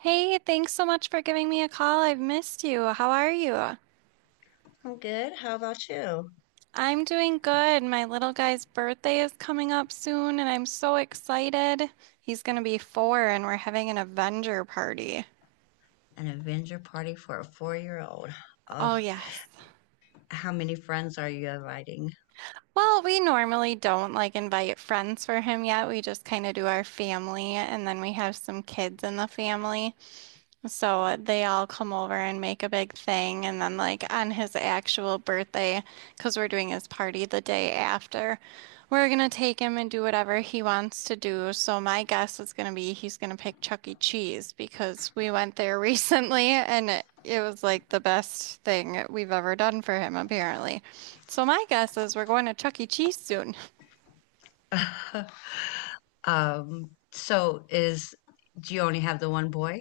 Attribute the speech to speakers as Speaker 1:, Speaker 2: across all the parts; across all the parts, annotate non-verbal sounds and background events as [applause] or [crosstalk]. Speaker 1: Hey, thanks so much for giving me a call. I've missed you. How are you?
Speaker 2: I'm good. How about you?
Speaker 1: I'm doing good. My little guy's birthday is coming up soon, and I'm so excited. He's going to be four, and we're having an Avenger party.
Speaker 2: An Avenger party for a four-year-old.
Speaker 1: Oh,
Speaker 2: Oh,
Speaker 1: yes.
Speaker 2: how many friends are you inviting?
Speaker 1: Well, we normally don't like invite friends for him yet. We just kind of do our family, and then we have some kids in the family. So they all come over and make a big thing. And then, like, on his actual birthday, because we're doing his party the day after, we're going to take him and do whatever he wants to do. So, my guess is going to be he's going to pick Chuck E. Cheese because we went there [laughs] recently and it was like the best thing we've ever done for him, apparently. So, my guess is we're going to Chuck E. Cheese soon.
Speaker 2: [laughs] So is do you only have the one boy?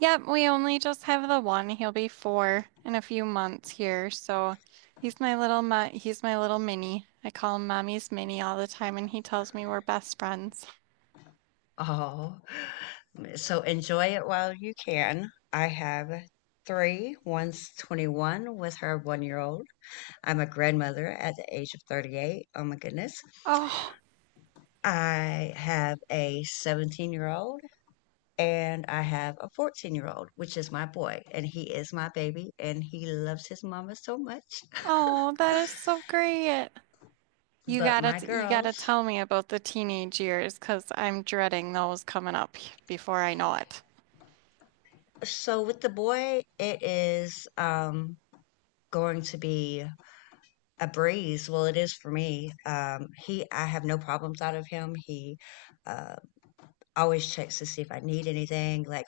Speaker 1: Yep, we only just have the one. He'll be four in a few months here, so he's my little mini. I call him Mommy's Mini all the time, and he tells me we're best friends.
Speaker 2: Oh, so enjoy it while you can. I have three. One's 21 with her one-year-old. I'm a grandmother at the age of 38. Oh my goodness.
Speaker 1: Oh,
Speaker 2: I have a 17-year-old and I have a 14-year-old, which is my boy, and he is my baby, and he loves his mama so much.
Speaker 1: oh,
Speaker 2: [laughs]
Speaker 1: that is so great.
Speaker 2: But my
Speaker 1: You gotta
Speaker 2: girls.
Speaker 1: tell me about the teenage years, 'cause I'm dreading those coming up before I know it.
Speaker 2: So with the boy, it is going to be a breeze. Well, it is for me. He, I have no problems out of him. He uh, always checks to see if I need anything. Like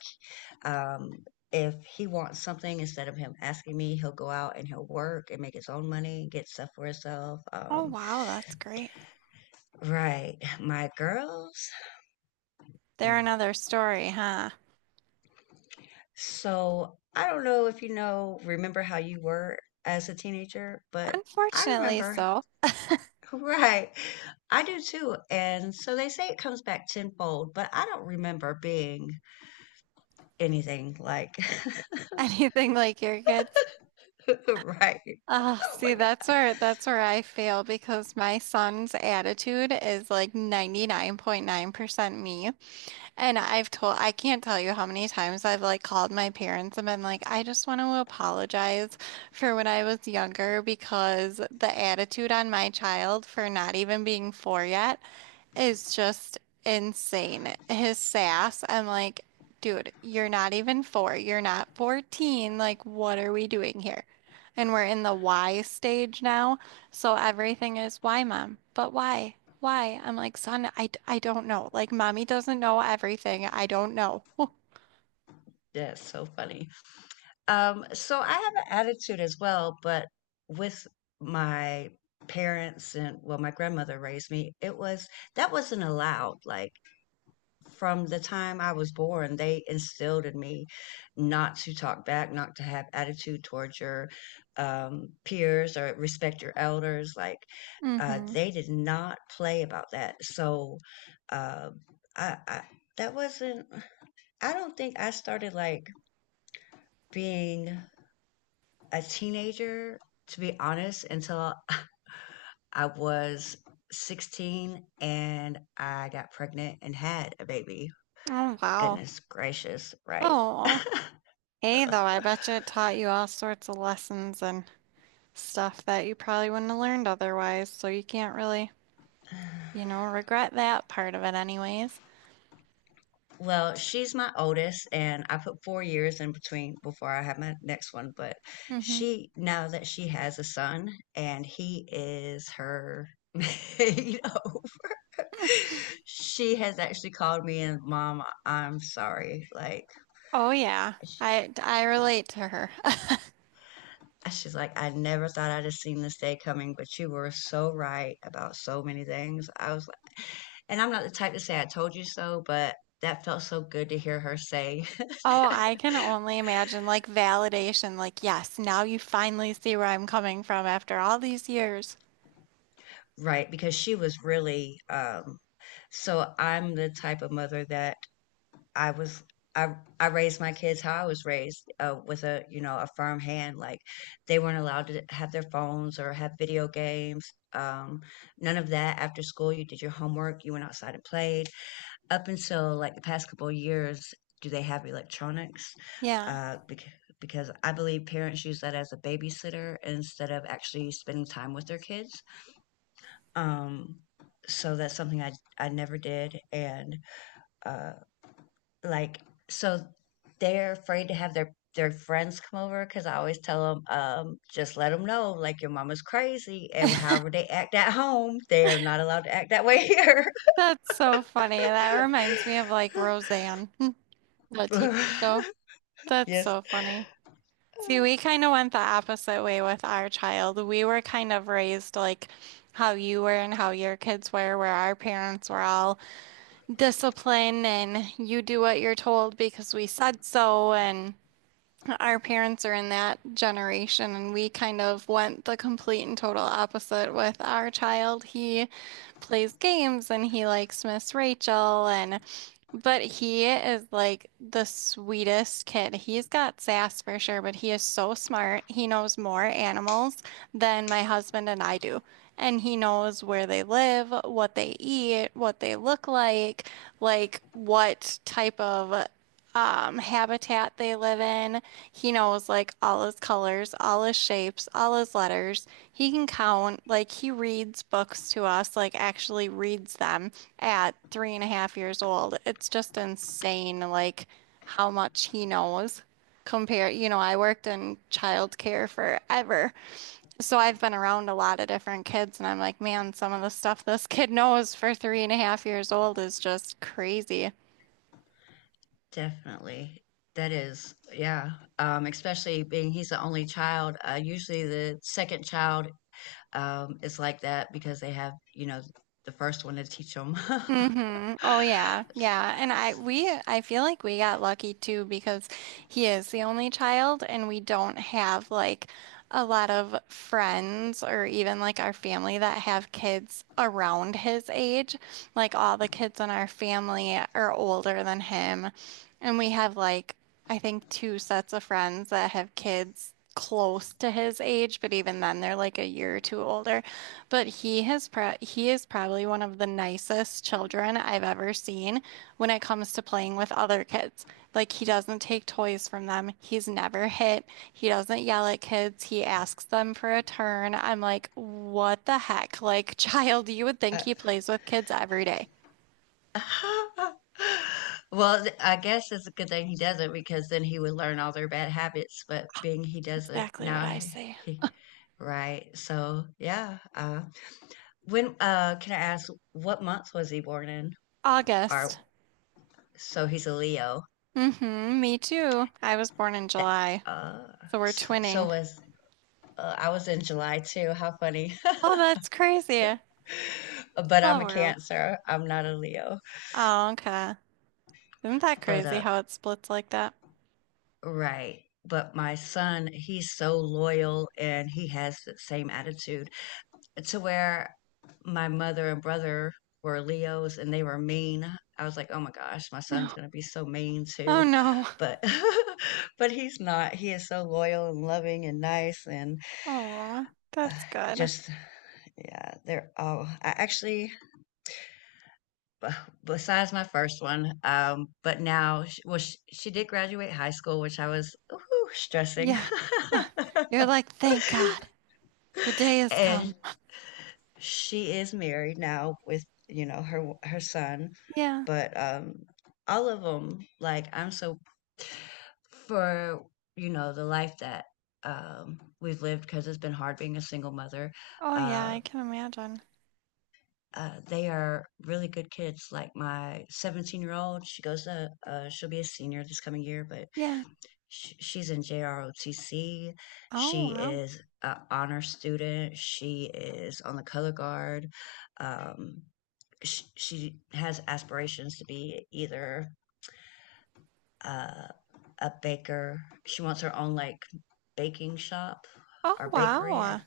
Speaker 2: Um, if he wants something, instead of him asking me, he'll go out and he'll work and make his own money, get stuff for himself.
Speaker 1: Oh, wow, that's great.
Speaker 2: Right. [laughs] My girls.
Speaker 1: They're
Speaker 2: Mm.
Speaker 1: another story, huh?
Speaker 2: So I don't know if you know, remember how you were as a teenager, but I
Speaker 1: Unfortunately,
Speaker 2: remember,
Speaker 1: so.
Speaker 2: [laughs] right. I do too. And so they say it comes back tenfold, but I don't remember being anything like,
Speaker 1: [laughs] Anything like your kids?
Speaker 2: [laughs] right.
Speaker 1: Ah,
Speaker 2: Oh
Speaker 1: see,
Speaker 2: my
Speaker 1: that's
Speaker 2: God.
Speaker 1: where that's where I fail because my son's attitude is like 99.9% me. And I've told I can't tell you how many times I've like called my parents and been like, I just want to apologize for when I was younger because the attitude on my child for not even being four yet is just insane. His sass, I'm like, dude, you're not even four. You're not 14. Like, what are we doing here? And we're in the why stage now. So everything is why, mom? But why? Why? I'm like, son, I don't know. Like, mommy doesn't know everything. I don't know. [laughs]
Speaker 2: That's so funny. So I have an attitude as well, but with my parents and well, my grandmother raised me, it was that wasn't allowed. Like from the time I was born, they instilled in me not to talk back, not to have attitude towards your peers or respect your elders. Like
Speaker 1: Mm-hmm.
Speaker 2: they did not play about that. So uh, I that wasn't. I don't think I started like being a teenager, to be honest, until [laughs] I was 16 and I got pregnant and had a baby.
Speaker 1: Oh, wow.
Speaker 2: Goodness gracious, right.
Speaker 1: Oh, hey, though, I bet you it taught you all sorts of lessons and stuff that you probably wouldn't have learned otherwise. So you can't really, you
Speaker 2: [sighs]
Speaker 1: know, regret that part of it anyways.
Speaker 2: Well, she's my oldest, and I put 4 years in between before I had my next one. But
Speaker 1: Hmm.
Speaker 2: she, now that she has a son and he is her, [laughs] you know, [laughs] she has actually called me and, Mom, I'm sorry. Like,
Speaker 1: Oh yeah.
Speaker 2: she,
Speaker 1: I
Speaker 2: she,
Speaker 1: relate to her. [laughs]
Speaker 2: she's like, I never thought I'd have seen this day coming, but you were so right about so many things. I was like, and I'm not the type to say I told you so, but that felt so good to hear her say,
Speaker 1: Oh,
Speaker 2: [laughs]
Speaker 1: I can only imagine, like validation, like yes, now you finally see where I'm coming from after all these years.
Speaker 2: right? Because she was really, so I'm the type of mother that I was, I, I raised my kids how I was raised, with a, you know, a firm hand. Like they weren't allowed to have their phones or have video games. Um, None of that after school. You did your homework, you went outside and played up until like the past couple of years, do they have electronics?
Speaker 1: Yeah.
Speaker 2: Uh, because because I believe parents use that as a babysitter instead of actually spending time with their kids. Um, so that's something I never did, and uh, like so they're afraid to have their friends come over because I always tell them, just let them know like your mama's crazy, and however they act at home, they are not allowed to act that way here.
Speaker 1: That's so funny. That reminds me of like Roseanne, [laughs] the TV show.
Speaker 2: [laughs] [laughs]
Speaker 1: That's
Speaker 2: Yes,
Speaker 1: so funny. See, we kind of went the opposite way with our child. We were kind of raised like how you were and how your kids were, where our parents were all discipline and you do what you're told because we said so, and our parents are in that generation and we kind of went the complete and total opposite with our child. He plays games and he likes Miss Rachel, and but he is like the sweetest kid. He's got sass for sure, but he is so smart. He knows more animals than my husband and I do. And he knows where they live, what they eat, what they look like what type of habitat they live in. He knows like all his colors, all his shapes, all his letters. He can count, like he reads books to us, like actually reads them at three and a half years old. It's just insane, like how much he knows. Compare, you know, I worked in childcare forever. So I've been around a lot of different kids, and I'm like, man, some of the stuff this kid knows for three and a half years old is just crazy.
Speaker 2: definitely. That is, yeah. Especially being he's the only child. Usually the second child is like that because they have, you know, the first one to teach them. [laughs]
Speaker 1: Mm-hmm. Oh yeah. Yeah. And I we I feel like we got lucky too because he is the only child and we don't have like a lot of friends or even like our family that have kids around his age. Like all the kids in our family are older than him and we have like I think two sets of friends that have kids close to his age, but even then they're like a year or two older. But he has pro He is probably one of the nicest children I've ever seen when it comes to playing with other kids. Like he doesn't take toys from them. He's never hit. He doesn't yell at kids. He asks them for a turn. I'm like, what the heck? Like, [laughs] child, you would think
Speaker 2: Uh,
Speaker 1: he plays with kids every day.
Speaker 2: [laughs] well, I guess it's a good thing he doesn't because then he would learn all their bad habits. But being he doesn't
Speaker 1: Exactly what
Speaker 2: now,
Speaker 1: I say.
Speaker 2: he. Right. So, yeah. When can I ask what month was he born in?
Speaker 1: August.
Speaker 2: Or so he's a Leo.
Speaker 1: Mm-hmm, me too. I was born in
Speaker 2: That
Speaker 1: July,
Speaker 2: uh,
Speaker 1: so we're
Speaker 2: so, so
Speaker 1: twinning.
Speaker 2: was I was in July too. How funny. [laughs]
Speaker 1: Oh, that's crazy.
Speaker 2: But
Speaker 1: Small
Speaker 2: I'm a
Speaker 1: world.
Speaker 2: Cancer. I'm not a Leo.
Speaker 1: Oh, okay. Isn't that
Speaker 2: But
Speaker 1: crazy how it splits like that?
Speaker 2: right. But my son, he's so loyal and he has the same attitude, to where my mother and brother were Leos and they were mean. I was like, oh my gosh, my son's
Speaker 1: No.
Speaker 2: gonna be so mean
Speaker 1: Oh
Speaker 2: too.
Speaker 1: no.
Speaker 2: But [laughs] but he's not. He is so loyal and loving and nice and
Speaker 1: Oh, that's
Speaker 2: uh,
Speaker 1: good.
Speaker 2: just yeah, they're all I actually b- besides my first one, but now well she did graduate high school, which I was ooh, stressing.
Speaker 1: Yeah. Ugh, you're
Speaker 2: [laughs]
Speaker 1: like, thank God, the day has come.
Speaker 2: And she is married now with, you know, her son,
Speaker 1: Yeah.
Speaker 2: but, all of them like, I'm so for, you know, the life that, we've lived because 'cause it's been hard being a single mother,
Speaker 1: Oh yeah,
Speaker 2: uh,
Speaker 1: I can imagine.
Speaker 2: they are really good kids, like, my 17-year-old, she goes to, she'll be a senior this coming year, but
Speaker 1: Yeah.
Speaker 2: she's in JROTC.
Speaker 1: Oh
Speaker 2: She
Speaker 1: wow.
Speaker 2: is an honor student. She is on the color guard. Um, she has aspirations to be either uh, a baker. She wants her own like baking shop
Speaker 1: Oh
Speaker 2: or bakery, I,
Speaker 1: wow.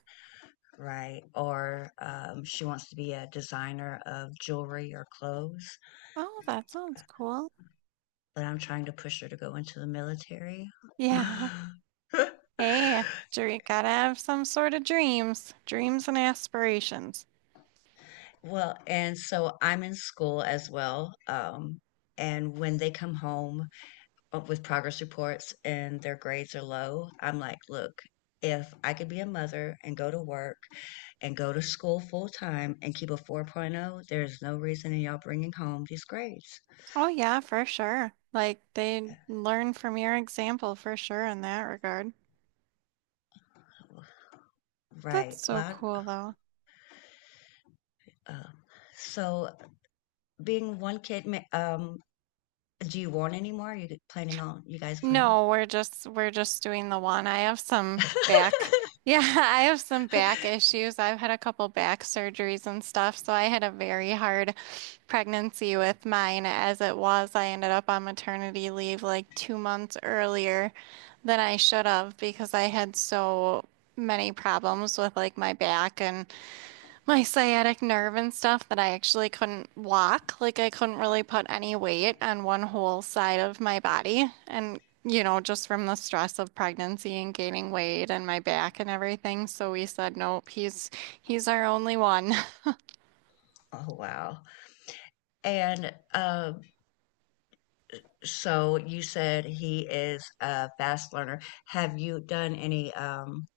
Speaker 2: right? Or she wants to be a designer of jewelry or clothes.
Speaker 1: Oh, that sounds cool.
Speaker 2: But I'm trying to push her to go into the military.
Speaker 1: Yeah. Hey,
Speaker 2: [laughs]
Speaker 1: dream, gotta have some sort of dreams, dreams and aspirations.
Speaker 2: Well, and so I'm in school as well. And when they come home with progress reports and their grades are low, I'm like, look, if I could be a mother and go to work and go to school full time and keep a 4.0, there's no reason in y'all bringing home these grades.
Speaker 1: Oh yeah, for sure. Like they learn from your example for sure in that regard. That's
Speaker 2: Right.
Speaker 1: so
Speaker 2: Well,
Speaker 1: cool though.
Speaker 2: I- uh, so being one kid, do you want any more? Are you planning on, you guys planning?
Speaker 1: No, we're just doing the one. I have some back.
Speaker 2: [laughs]
Speaker 1: Yeah, [laughs] I have some back issues. I've had a couple back surgeries and stuff, so I had a very hard pregnancy with mine as it was. I ended up on maternity leave like 2 months earlier than I should have because I had so many problems with like my back and my sciatic nerve and stuff that I actually couldn't walk. Like I couldn't really put any weight on one whole side of my body. And, you know, just from the stress of pregnancy and gaining weight and my back and everything. So we said, nope, he's our only one. [laughs]
Speaker 2: Oh, wow. And so you said he is a fast learner. Have you done any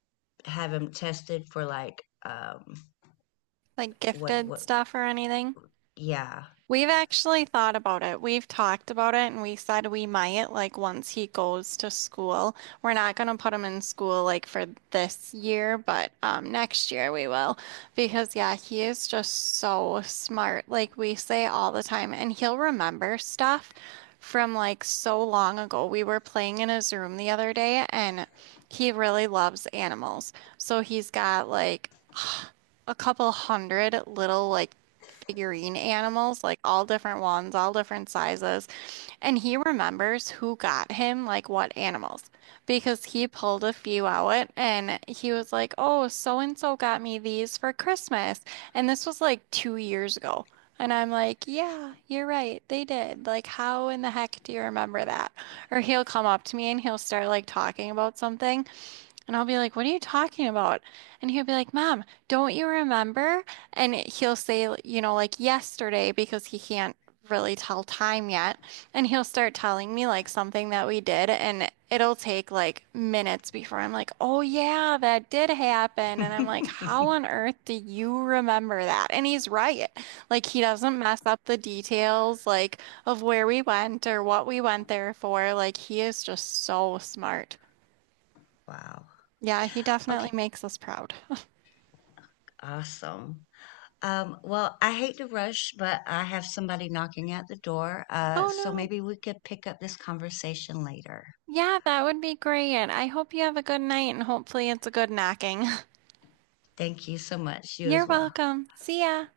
Speaker 2: have him tested for like
Speaker 1: Like gifted
Speaker 2: what
Speaker 1: stuff or anything.
Speaker 2: yeah. [laughs]
Speaker 1: We've actually thought about it. We've talked about it and we said we might, like, once he goes to school. We're not going to put him in school like for this year, but next year we will. Because yeah, he is just so smart. Like we say all the time and he'll remember stuff from like so long ago. We were playing in his room the other day and he really loves animals. So he's got like a couple 100 little like figurine animals, like all different ones, all different sizes. And he remembers who got him, like what animals, because he pulled a few out and he was like, oh, so and so got me these for Christmas. And this was like 2 years ago. And I'm like, yeah, you're right. They did. Like, how in the heck do you remember that? Or he'll come up to me and he'll start like talking about something. And I'll be like, what are you talking about? And he'll be like, Mom, don't you remember? And he'll say, you know, like yesterday, because he can't really tell time yet. And he'll start telling me like something that we did. And it'll take like minutes before I'm like, oh, yeah, that did happen. And I'm like, how on earth do you remember that? And he's right. Like, he doesn't mess up the details, like, of where we went or what we went there for. Like, he is just so smart.
Speaker 2: Wow.
Speaker 1: Yeah, he definitely
Speaker 2: Okay,
Speaker 1: makes us proud. [laughs]
Speaker 2: awesome. Well, I hate to rush, but I have somebody knocking at the door.
Speaker 1: Oh
Speaker 2: So
Speaker 1: no.
Speaker 2: maybe we could pick up this conversation later.
Speaker 1: Yeah, that would be great. I hope you have a good night and hopefully it's a good knocking. [laughs]
Speaker 2: Thank you so much. You
Speaker 1: You're
Speaker 2: as well.
Speaker 1: welcome. See ya.